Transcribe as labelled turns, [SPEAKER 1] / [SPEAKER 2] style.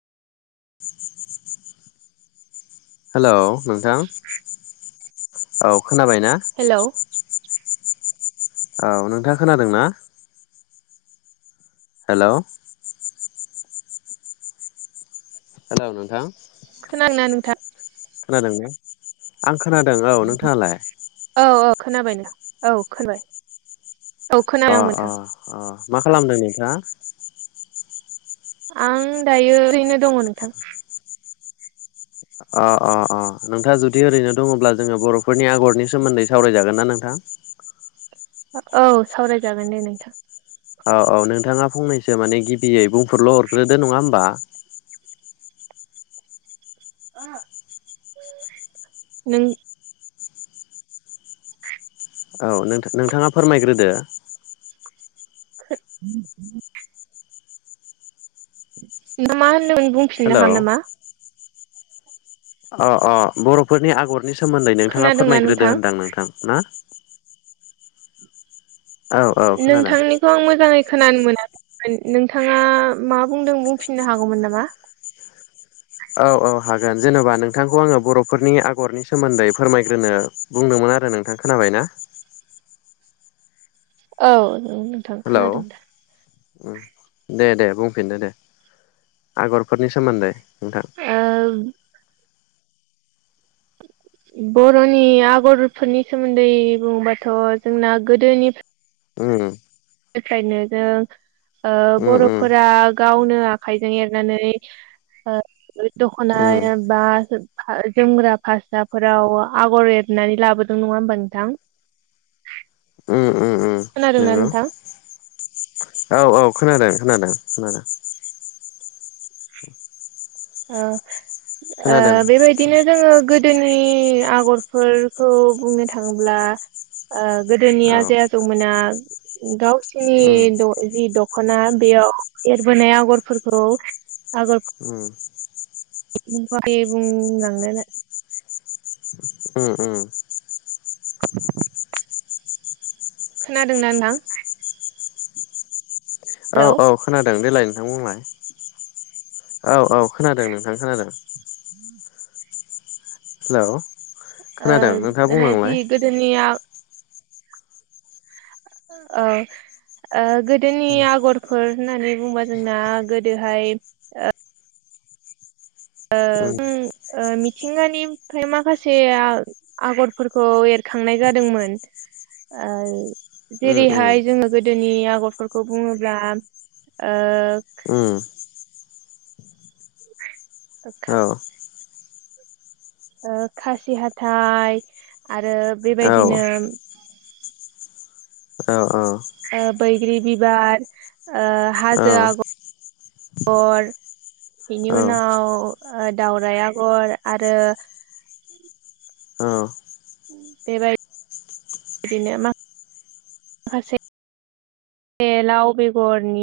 [SPEAKER 1] [inaudible]
[SPEAKER 2] Hello नोंथां औ खोनाबाय ना?
[SPEAKER 1] हेलौ
[SPEAKER 2] औ नोंथाङा खोनादों ना? हेलौ हेलौ नोंथां।
[SPEAKER 1] खोनादो ना नोंथां?
[SPEAKER 2] खोनादोंना? आं खोनादों औ नोंथाङालाय?
[SPEAKER 1] औ ओ खोनाबायना औ खोनाबाय औ खोनाबाय
[SPEAKER 2] अ
[SPEAKER 1] आं
[SPEAKER 2] अ
[SPEAKER 1] नोंथां
[SPEAKER 2] अ मा खालामदों नोंथाङा?
[SPEAKER 1] आं दायो ओरैनो दङ नोंथां।
[SPEAKER 2] अ अ अ नोंथाङा जुदि ओरैनो दङब्ला जोङो बर'फोरनि आगरनि सोमोन्दै सावरायजागोन ना नोंथा
[SPEAKER 1] औ सावरायजागोन दे नोंथां।
[SPEAKER 2] औ औ नोंथाङा फंनैसो माने गिबियै बुंफोरलु हरग्रोदो नङा होमबा
[SPEAKER 1] नों।
[SPEAKER 2] औ नोंथा नोंथाङा फोरमायग्रोदो
[SPEAKER 1] [unintelligible] नों मा होनदोंमोन बुंफिननो
[SPEAKER 2] हेलौ
[SPEAKER 1] हागोन नामा?
[SPEAKER 2] अ अ बर'फोरनि आगरनि सोमोन्दै नोंथाङा
[SPEAKER 1] खोनादोंना
[SPEAKER 2] फोरमायग्रोदो
[SPEAKER 1] नोंथां
[SPEAKER 2] होनदां नोंथां ना। औ औ खोनादों
[SPEAKER 1] नोंथांनि खौ आं मोजाङै खोनानो मोनाखैमोन नोंथाङा मा बुंदों बुंफिननो हागौमोन नामा
[SPEAKER 2] औ औ हागोन जेनेबा नोंथांखौ आङो बर'फोरनि आगरनि सोमोन्दै फोरमायग्रोनो बुंदोंमोन आरो नोंथां खोनाबाय ना?
[SPEAKER 1] औ। [inaudible]
[SPEAKER 2] हेलौ।
[SPEAKER 1] दा।
[SPEAKER 2] ओम दे दे बुंफिनदो दे आगरफोरनि सोमोन्दै नोंथां
[SPEAKER 1] ओ बर'नि आगरफोरनि सोमोन्दै बुङोबाथ' जोंना गोदोनिफ
[SPEAKER 2] ओम
[SPEAKER 1] फ्रायनो जों ओ
[SPEAKER 2] उम उम
[SPEAKER 1] बर'फोरा गावनो आखाइजों एरनानै ओ दख'नाया
[SPEAKER 2] उम
[SPEAKER 1] बा जोमग्रा फास्राफोराव आगर एर नानै लाबोदों नङा होमबा नोंथां
[SPEAKER 2] ओम ओम ओम
[SPEAKER 1] खोनादोंना नोंथां?
[SPEAKER 2] औ औ खोनादों खोनादों खोनादों।
[SPEAKER 1] ओ ओ
[SPEAKER 2] खोनादों औ
[SPEAKER 1] बेबायदिनो जोङो गोद दोनि आगरफोरखौ बुंनो थाङोब्ला ओ गोदोनिया आजै आ जौमोना गावसिनि
[SPEAKER 2] उम
[SPEAKER 1] द' जि दख'ना बेयाव एरबोनाय आगरफोरखौ आगर
[SPEAKER 2] ओम।
[SPEAKER 1] [unintelligible] बुंलांनायलाय।
[SPEAKER 2] ओम ओम
[SPEAKER 1] खोनादोंना नोंथां?
[SPEAKER 2] औ
[SPEAKER 1] हेलौ
[SPEAKER 2] औ। खोनादों देलाय नोंथां बुंलाय औ औ खोनादों नोंथां खोनादों।
[SPEAKER 1] ओम
[SPEAKER 2] हेलौ खोनादों नोंथाङा बुंलांलाय
[SPEAKER 1] गोदोनिया औ ओ गोदोनि
[SPEAKER 2] उम
[SPEAKER 1] आगर फोर होननानै बुंबा जोंना गोदोहाय ओ
[SPEAKER 2] उम
[SPEAKER 1] [unintelligible] ओ मिथिंगानिफ्राय माखासे आ आगरफोरखौ एरखांनाय जादोंमोन ओ
[SPEAKER 2] उम उम
[SPEAKER 1] जेरैहाय जोङो गोदोनि आगरफोरखौ बुङोब्ला ओ
[SPEAKER 2] ओम।
[SPEAKER 1] ओ
[SPEAKER 2] औ
[SPEAKER 1] ओ खासि हाथाइ आरो
[SPEAKER 2] औ
[SPEAKER 1] बेबायदिनो
[SPEAKER 2] औ औ।
[SPEAKER 1] ओ बैग्रि बिबार ओ
[SPEAKER 2] औ
[SPEAKER 1] हाजो आग गर बेनि
[SPEAKER 2] औ
[SPEAKER 1] उनाव ओ दावराइ आगर आरो।
[SPEAKER 2] औ।
[SPEAKER 1] बेबाय दिनो माखासे। बे लाव बेगरनि।